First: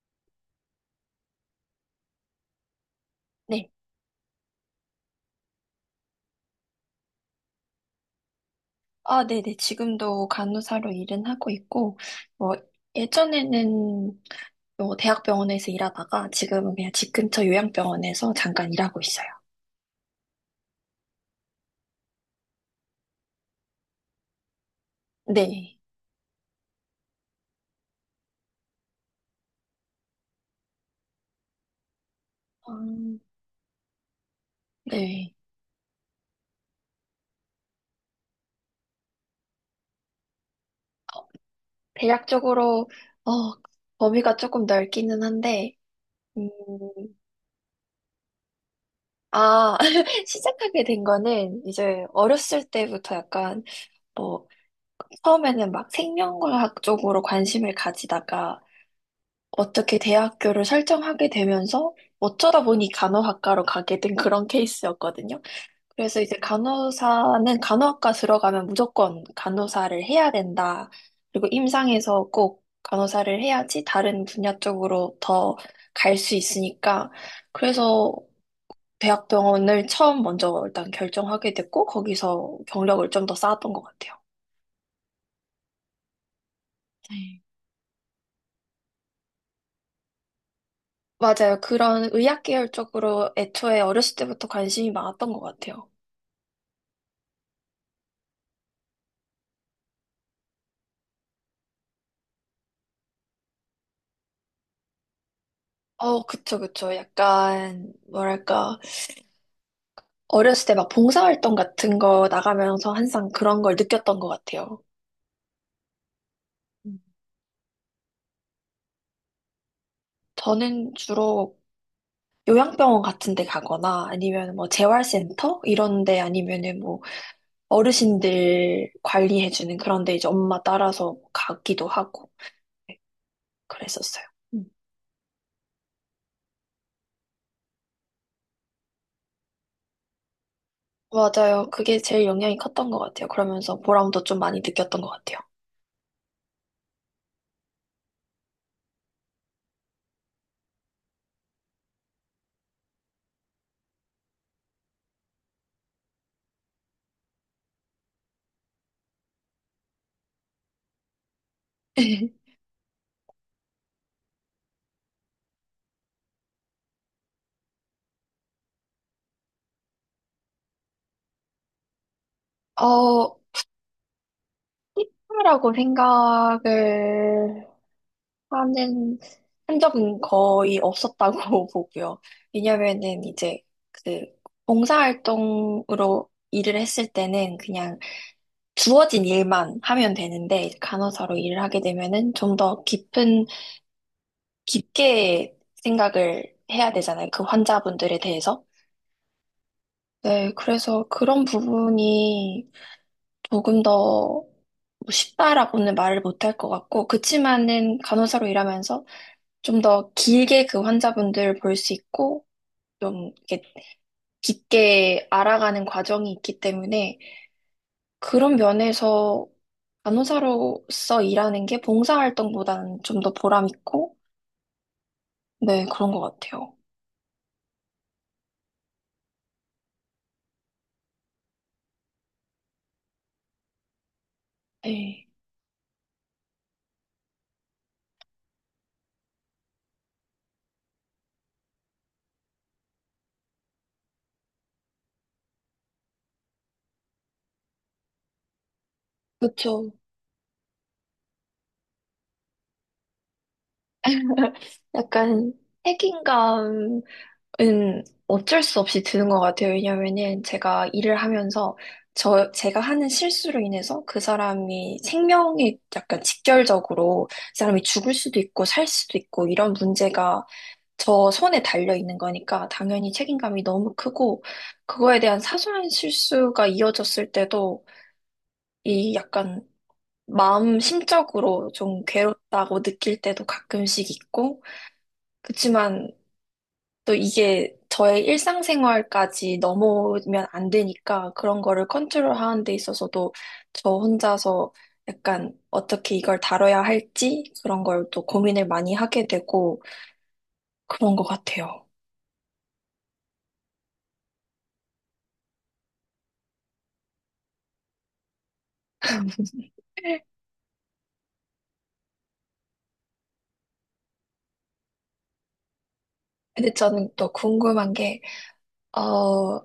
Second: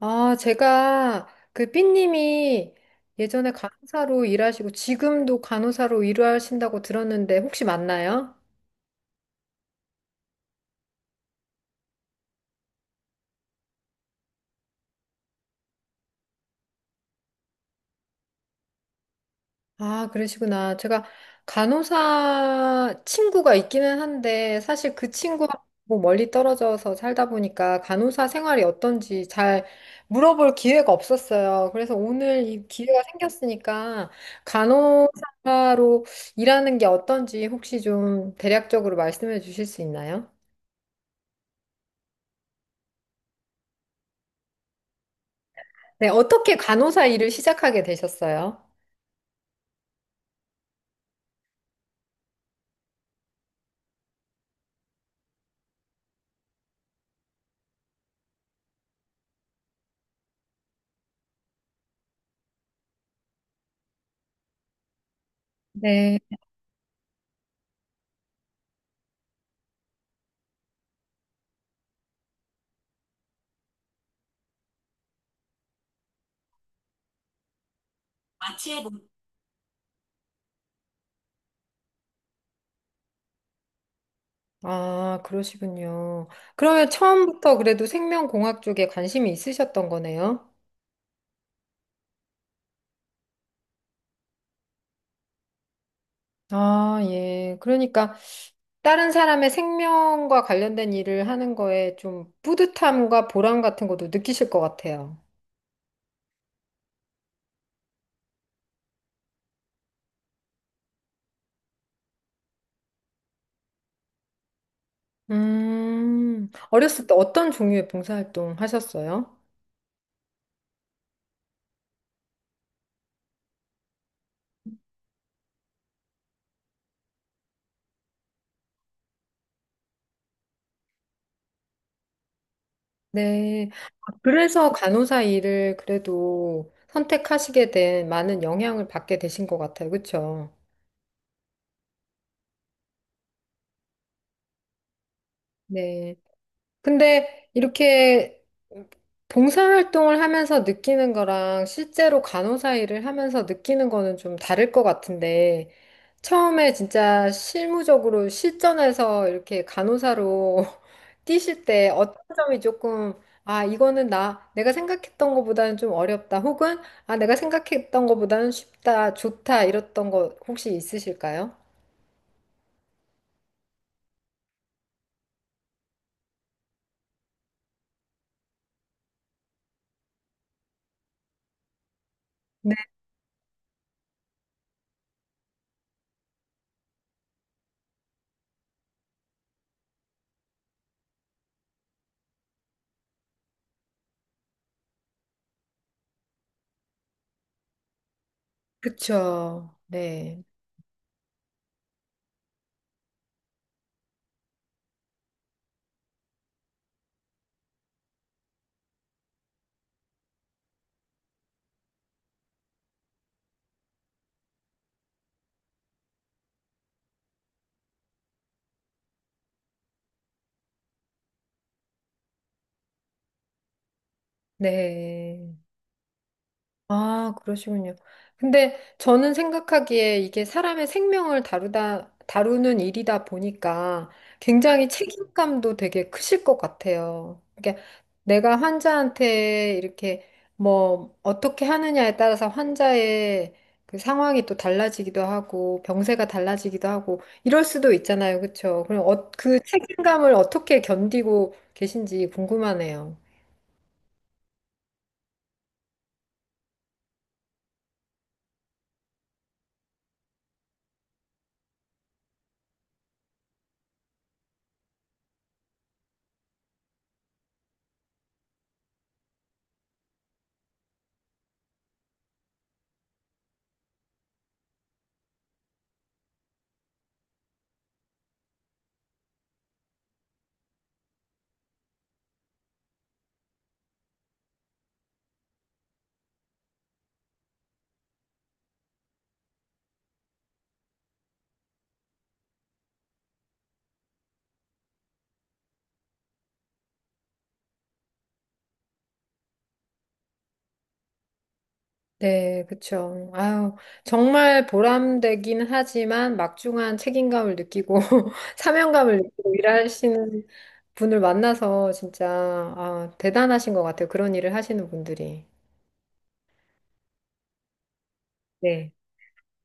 아, 제가 그 삐님이 예전에 네. 간호사로 일하시고 지금도 간호사로 일하신다고 들었는데 혹시 맞나요? 아, 네네. 지금도 간호사로 일은 하고 있고, 뭐, 예전에는 뭐 대학병원에서 일하다가 지금은 그냥 집 근처 요양병원에서 잠깐 일하고 있어요. 아, 그러시구나. 제가 간호사 친구가 있기는 한데 사실 그 네. 친구하고 멀리 떨어져서 살다 보니까 간호사 생활이 어떤지 잘 물어볼 기회가 없었어요. 그래서 오늘 이 기회가 음, 생겼으니까 네. 간호사로 일하는 게 어떤지 혹시 좀 대략적으로 말씀해 주실 수 있나요? 대략적으로, 어, 범위가 조금 넓기는 한데, 네, 음, 어떻게 간호사 일을 시작하게 되셨어요? 아, 시작하게 된 거는 이제 어렸을 때부터 약간, 뭐, 처음에는 막 생명과학 쪽으로 관심을 가지다가, 어떻게 대학교를 설정하게 되면서 어쩌다 보니 간호학과로 가게 된 그런 케이스였거든요. 네. 그래서 이제 간호사는 간호학과 들어가면 무조건 간호사를 해야 된다. 그리고 임상에서 꼭 간호사를 해야지 다른 분야 쪽으로 더 갈 수 있으니까. 그래서 대학병원을 처음 먼저 일단 결정하게 됐고, 거기서 경력을 좀 더 쌓았던 것 같아요. 아, 그러시군요. 그러면 네. 처음부터 그래도 생명공학 쪽에 관심이 있으셨던 거네요? 맞아요. 그런 의학 계열 쪽으로 애초에 어렸을 때부터 관심이 많았던 것 같아요. 아, 예. 그러니까 다른 사람의 생명과 관련된 일을 하는 거에 좀 뿌듯함과 보람 같은 것도 느끼실 것 같아요. 어, 그쵸, 그쵸. 약간, 뭐랄까, 어렸을 때 막 봉사활동 같은 거 나가면서 항상 그런 걸 느꼈던 것 같아요. 음. 어렸을 때 어떤 종류의 봉사활동 하셨어요? 저는 주로 요양병원 같은 데 가거나 아니면 뭐 재활센터? 이런 데 아니면은 뭐 어르신들 관리해주는 그런 데 이제 엄마 따라서 가기도 하고 네, 네. 아, 그랬었어요. 그래서 간호사 일을 그래도 선택하시게 된 많은 영향을 받게 되신 것 같아요. 그렇죠? 맞아요. 그게 제일 영향이 컸던 것 같아요. 그러면서 보람도 좀 많이 느꼈던 것 같아요. 네. 근데 이렇게 봉사활동을 하면서 느끼는 거랑 실제로 간호사 일을 하면서 느끼는 거는 좀 다를 것 같은데, 처음에 진짜 실무적으로 실전에서 이렇게 간호사로 뛰실 때 어떤 점이 조금, 아, 이거는 내가 생각했던 것보다는 좀 어렵다, 혹은, 아, 내가 생각했던 것보다는 쉽다, 좋다, 이랬던 거 혹시 있으실까요? 어, 희귀라고 생각을 하는 한 적은 거의 없었다고 보고요. 네, 왜냐면은 이제 그 봉사활동으로 일을 했을 때는 그냥 주어진 일만 하면 되는데 이제 간호사로 일을 하게 되면은 좀 더 깊은 깊게 생각을 해야 되잖아요. 그 환자분들에 대해서. 그쵸. 네, 네, 그래서 그런 부분이 조금 더 뭐 쉽다라고는 말을 못할 것 같고 그치만은 간호사로 일하면서 좀 더 길게 그 환자분들을 볼 수 있고, 좀 이렇게 깊게 알아가는 과정이 있기 때문에 그런 면에서 간호사로서 일하는 게 봉사활동보다는 좀 더 보람 있고, 네. 네, 그런 것 같아요. 아, 그러시군요. 근데 저는 생각하기에 이게 사람의 생명을 다루는 일이다 보니까 굉장히 네. 책임감도 되게 크실 것 같아요. 그러니까 내가 환자한테 이렇게 뭐 어떻게 하느냐에 따라서 환자의 그 상황이 또 달라지기도 하고 병세가 달라지기도 하고 이럴 수도 있잖아요. 그렇죠? 그럼 그 그렇죠. 책임감을 어떻게 견디고 계신지 궁금하네요. 약간 책임감 은 어쩔 수 없이 드는 것 같아요. 왜냐면은 제가 일을 하면서 제가 하는 실수로 인해서 그 사람이 생명에 약간 직결적으로 그 사람이 죽을 수도 있고 살 수도 있고 이런 문제가 저 손에 달려 있는 거니까 당연히 책임감이 너무 크고 그거에 대한 사소한 실수가 이어졌을 때도 이 약간 마음 심적으로 좀 괴롭다고 느낄 때도 가끔씩 있고 그치만 또 이게 저의 일상생활까지 넘어오면 안 되니까 그런 거를 컨트롤하는 데 있어서도 저 혼자서 약간 어떻게 이걸 다뤄야 할지 그런 걸 또 고민을 많이 하게 되고 그런 것 같아요. 네, 그쵸. 아유, 정말 보람되긴 하지만 막중한 책임감을 느끼고 사명감을 느끼고 일하시는 분을 만나서 진짜 아, 대단하신 것 같아요. 그런 일을 하시는 분들이. 근데 저는 또 궁금한 게, 네. 어,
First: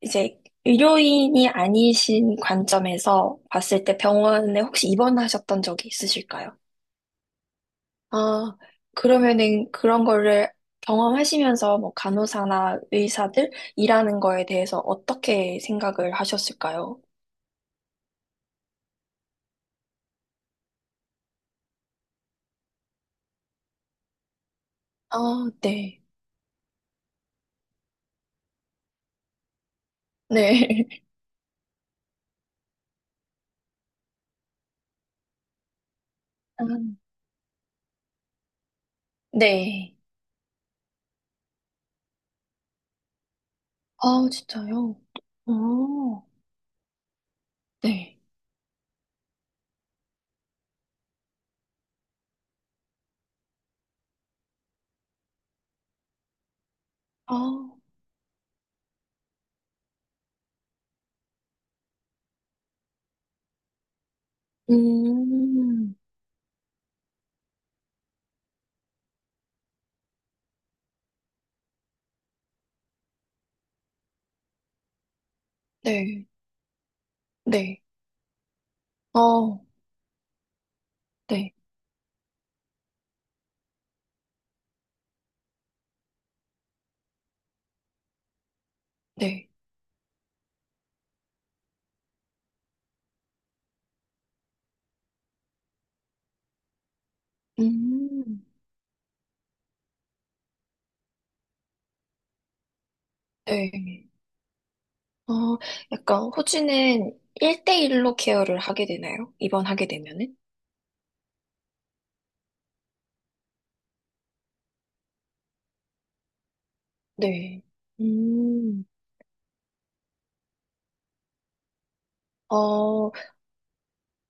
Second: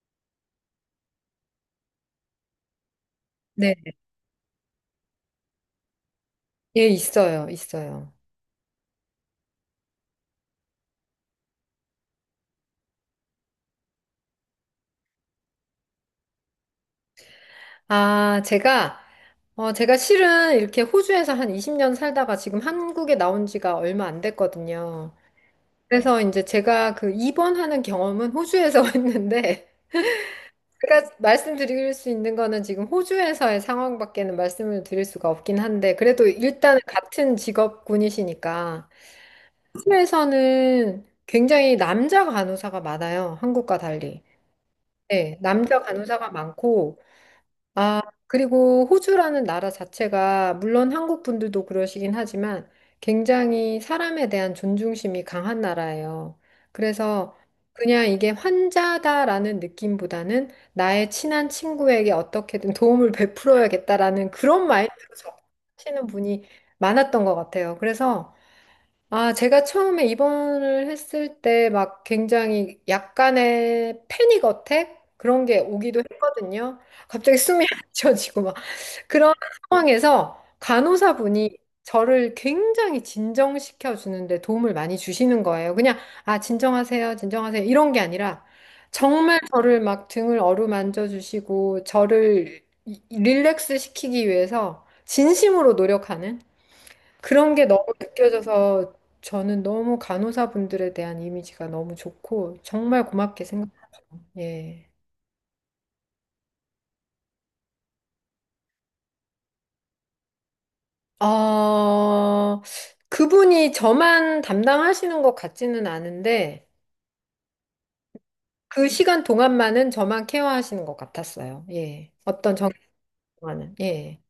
이제 의료인이 아니신 관점에서 네. 봤을 때 병원에 혹시 입원하셨던 적이 있으실까요? 예, 있어요. 있어요. 아, 그러면은 그런 거를 경험하시면서 뭐 간호사나 의사들 일하는 거에 대해서 어떻게 생각을 하셨을까요? 아, 제가 실은 이렇게 호주에서 한 20년 살다가 지금 한국에 나온 지가 얼마 안 됐거든요. 아, 네. 그래서 이제 제가 그 입원하는 경험은 호주에서 했는데 네. 그러니까 말씀드릴 수 있는 거는 지금 호주에서의 상황밖에는 말씀을 드릴 수가 없긴 한데, 그래도 아, 일단은 같은 직업군이시니까. 네. 호주에서는 굉장히 남자 간호사가 많아요. 한국과 달리. 아, 진짜요? 네, 남자 어, 간호사가 많고, 아, 네. 그리고 호주라는 나라 자체가 물론 한국 분들도 그러시긴 하지만 굉장히 사람에 대한 존중심이 강한 나라예요. 아, 그래서 그냥 이게 환자다라는 느낌보다는 나의 친한 친구에게 어떻게든 도움을 베풀어야겠다라는 그런 마인드로 음, 접하시는 분이 많았던 것 같아요. 그래서 아, 제가 처음에 입원을 했을 때 막 굉장히 약간의 패닉 어택? 그런 게 오기도 네. 했거든요. 갑자기 숨이 안 네. 쉬어지고 막. 그런 어, 상황에서 네. 간호사분이 저를 굉장히 진정시켜 주는데 도움을 많이 주시는 거예요. 그냥, 아, 진정하세요, 진정하세요. 이런 게 아니라 정말 네. 저를 막 등을 어루만져 주시고 저를 릴렉스 시키기 위해서 진심으로 노력하는 그런 게 너무 음, 느껴져서 저는 너무 간호사분들에 대한 이미지가 너무 좋고 정말 고맙게 생각. 네. 예. 어, 약간 호주는 일대일로 케어를 하게 되나요? 입원하게 되면은? 어, 그분이 저만 담당하시는 것 같지는 않은데 네. 음. 그 시간 동안만은 저만 케어하시는 것 같았어요. 예. 어떤 어, 정기만은. 예.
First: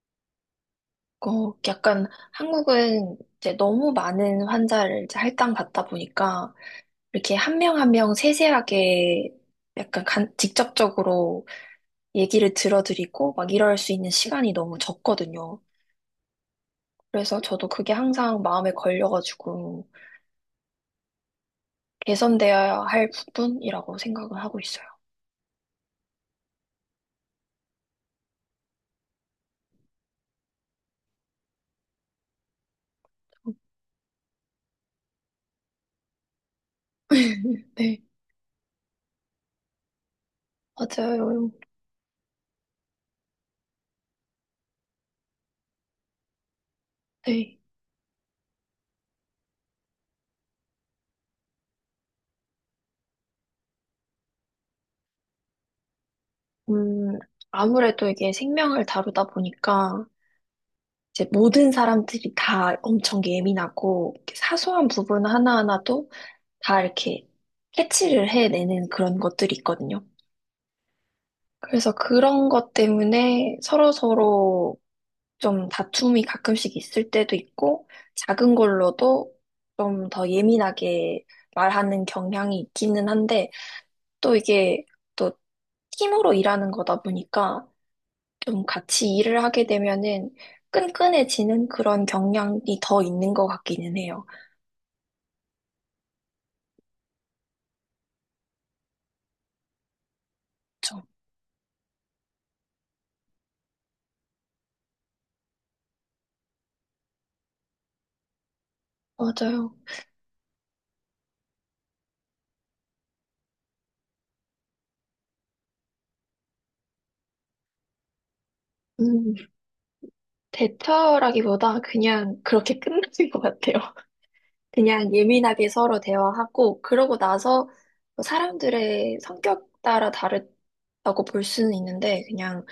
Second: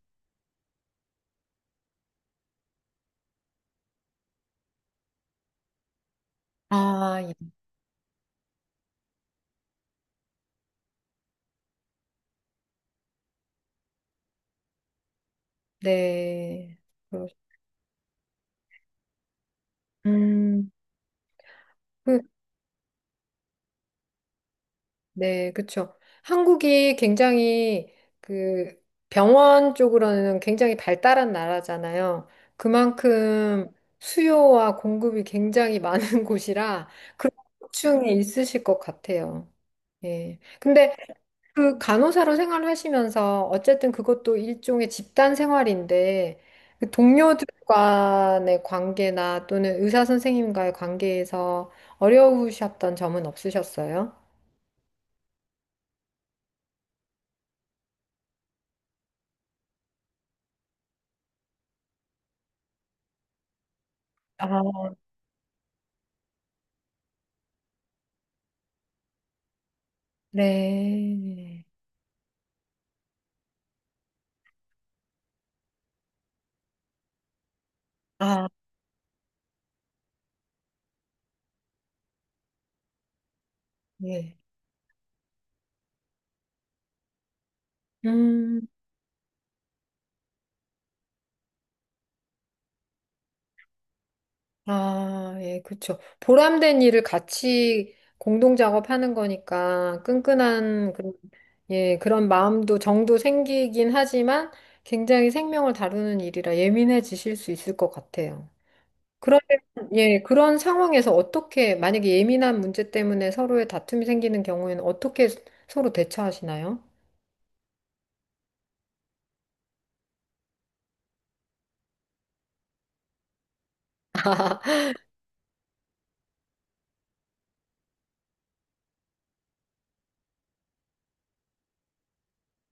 어, 약간 한국은 이제 너무 많은 환자를 이제 할당 받다 보니까 아, 예. 이렇게 한 명 한 명 세세하게 약간 간- 직접적으로 얘기를 들어드리고 막 이럴 수 있는 시간이 너무 적거든요. 네. 그러- 그래서 저도 그게 항상 마음에 걸려가지고 음. 그 개선되어야 할 부분이라고 생각을 하고 있어요. 네, 그렇죠. 한국이 굉장히 그 병원 쪽으로는 굉장히 발달한 나라잖아요. 그만큼 수요와 공급이 굉장히 많은 곳이라 그런 네, 고충이 있으실 것 같아요. 예. 근데 맞아요. 그 간호사로 생활하시면서 어쨌든 그것도 일종의 집단 생활인데 그 동료들 네. 간의 관계나 또는 의사 선생님과의 관계에서 어려우셨던 점은 없으셨어요? 음, 아무래도 이게 생명을 다루다 보니까 이제 모든 사람들이 다 엄청 예민하고 이렇게 사소한 아. 부분 하나하나도 다 이렇게 캐치를 해내는 그런 것들이 있거든요. 네. 그래서 그런 것 때문에 서로서로 좀 다툼이 가끔씩 있을 때도 있고, 아, 작은 걸로도 좀 더 예민하게 말하는 경향이 있기는 한데, 예. 또 이게 또 팀으로 일하는 거다 보니까 좀 음, 같이 일을 하게 되면은 끈끈해지는 그런 경향이 더 있는 것 같기는 해요. 아, 예, 그쵸. 보람된 일을 같이 공동 작업하는 거니까 끈끈한 그쵸? 그런, 예, 그런 마음도 정도 생기긴 하지만 굉장히 생명을 다루는 일이라 예민해지실 수 있을 것 같아요. 그러면, 맞아요. 예, 그런 상황에서 어떻게, 만약에 예민한 문제 때문에 서로의 다툼이 생기는 경우에는 어떻게 서로 대처하시나요? 음, 대처라기보다 그냥 그렇게 끝나는 것 같아요. 그냥 예민하게 서로 대화하고, 그러고 나서 뭐 사람들의 성격 따라 다르다고 볼 수는 있는데, 그냥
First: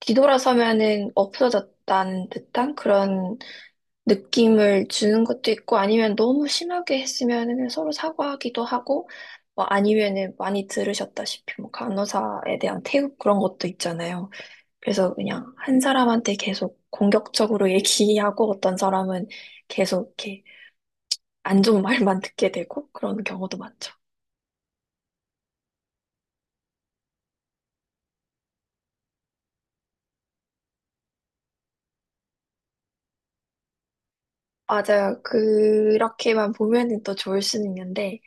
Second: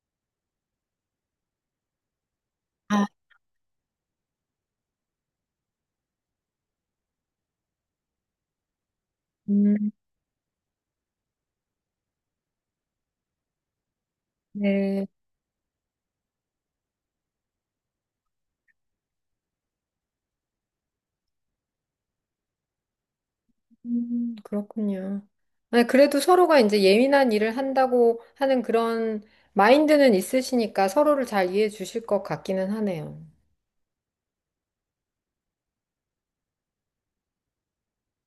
뒤돌아서면은 없어졌다는 듯한 아, 그런 느낌을 주는 것도 있고 아니면 너무 심하게 했으면은 서로 사과하기도 하고 뭐 음, 아니면은 많이 들으셨다시피 뭐 간호사에 대한 태움 그런 것도 있잖아요. 네. 그래서 그냥 한 사람한테 계속 공격적으로 얘기하고 어떤 사람은 계속 이렇게 안 좋은 말만 듣게 되고 그런 경우도 많죠. 그렇군요. 아니, 그래도 서로가 이제 예민한 일을 한다고 하는 그런 마인드는 있으시니까 서로를 잘 이해해 주실 것 같기는 하네요. 맞아요. 그렇게만 보면은 또 좋을 수는 있는데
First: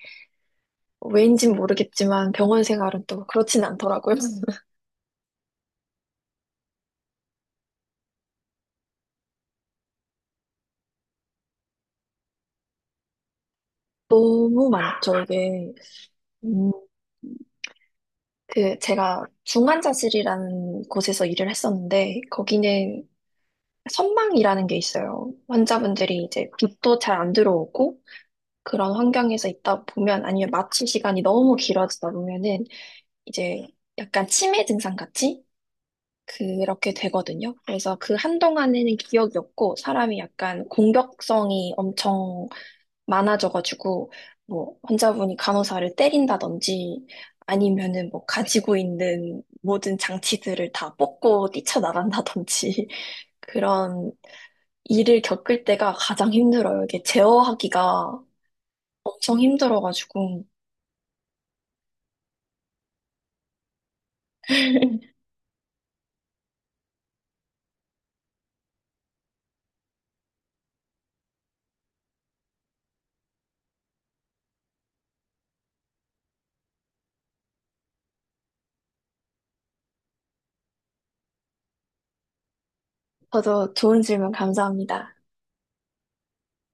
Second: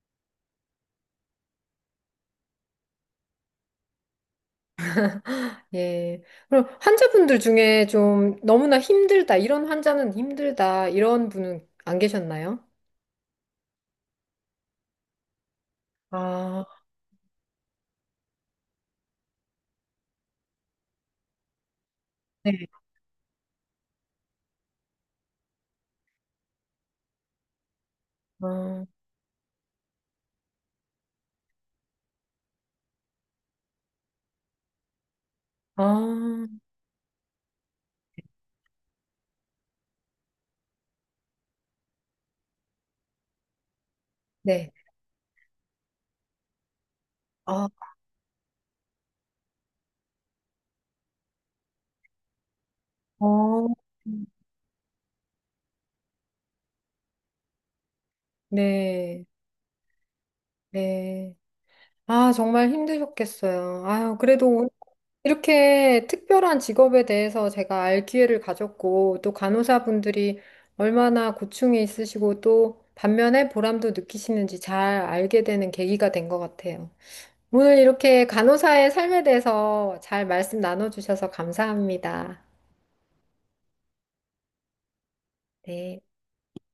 왜인진 모르겠지만 병원 생활은 또 그렇진 않더라고요. 예. 그럼 환자분들 중에 좀 너무나 힘들다, 이런 환자는 힘들다, 이런 분은 안 계셨나요? 너무 많죠, 이게. 아, 음, 그 제가 중환자실이라는 곳에서 일을 했었는데 네. 거기는 선망이라는 게 있어요. 환자분들이 이제 빛도 잘 안 들어오고 아, 그런 환경에서 있다 보면 아니면 마취 시간이 너무 길어지다 보면은 이제 약간 치매 증상 같이 아, 그렇게 되거든요. 그래서 그 한동안에는 기억이 없고 사람이 약간 공격성이 엄청 많아져가지고 네. 뭐 환자분이 간호사를 때린다든지 아, 아니면은 뭐 가지고 있는 모든 장치들을 다 뽑고 뛰쳐나간다든지 어. 그런 일을 겪을 때가 가장 힘들어요. 이게 제어하기가 네. 엄청 힘들어가지고 네. 아, 정말 힘드셨겠어요. 아유, 그래도 이렇게 특별한 직업에 대해서 제가 알 기회를 가졌고, 또 간호사분들이 얼마나 고충이 있으시고, 또 반면에 보람도 느끼시는지 잘 알게 되는 계기가 된 것 같아요. 오늘 이렇게 간호사의 삶에 대해서 잘 말씀 나눠주셔서 감사합니다. 저도 좋은 질문 감사합니다. 네.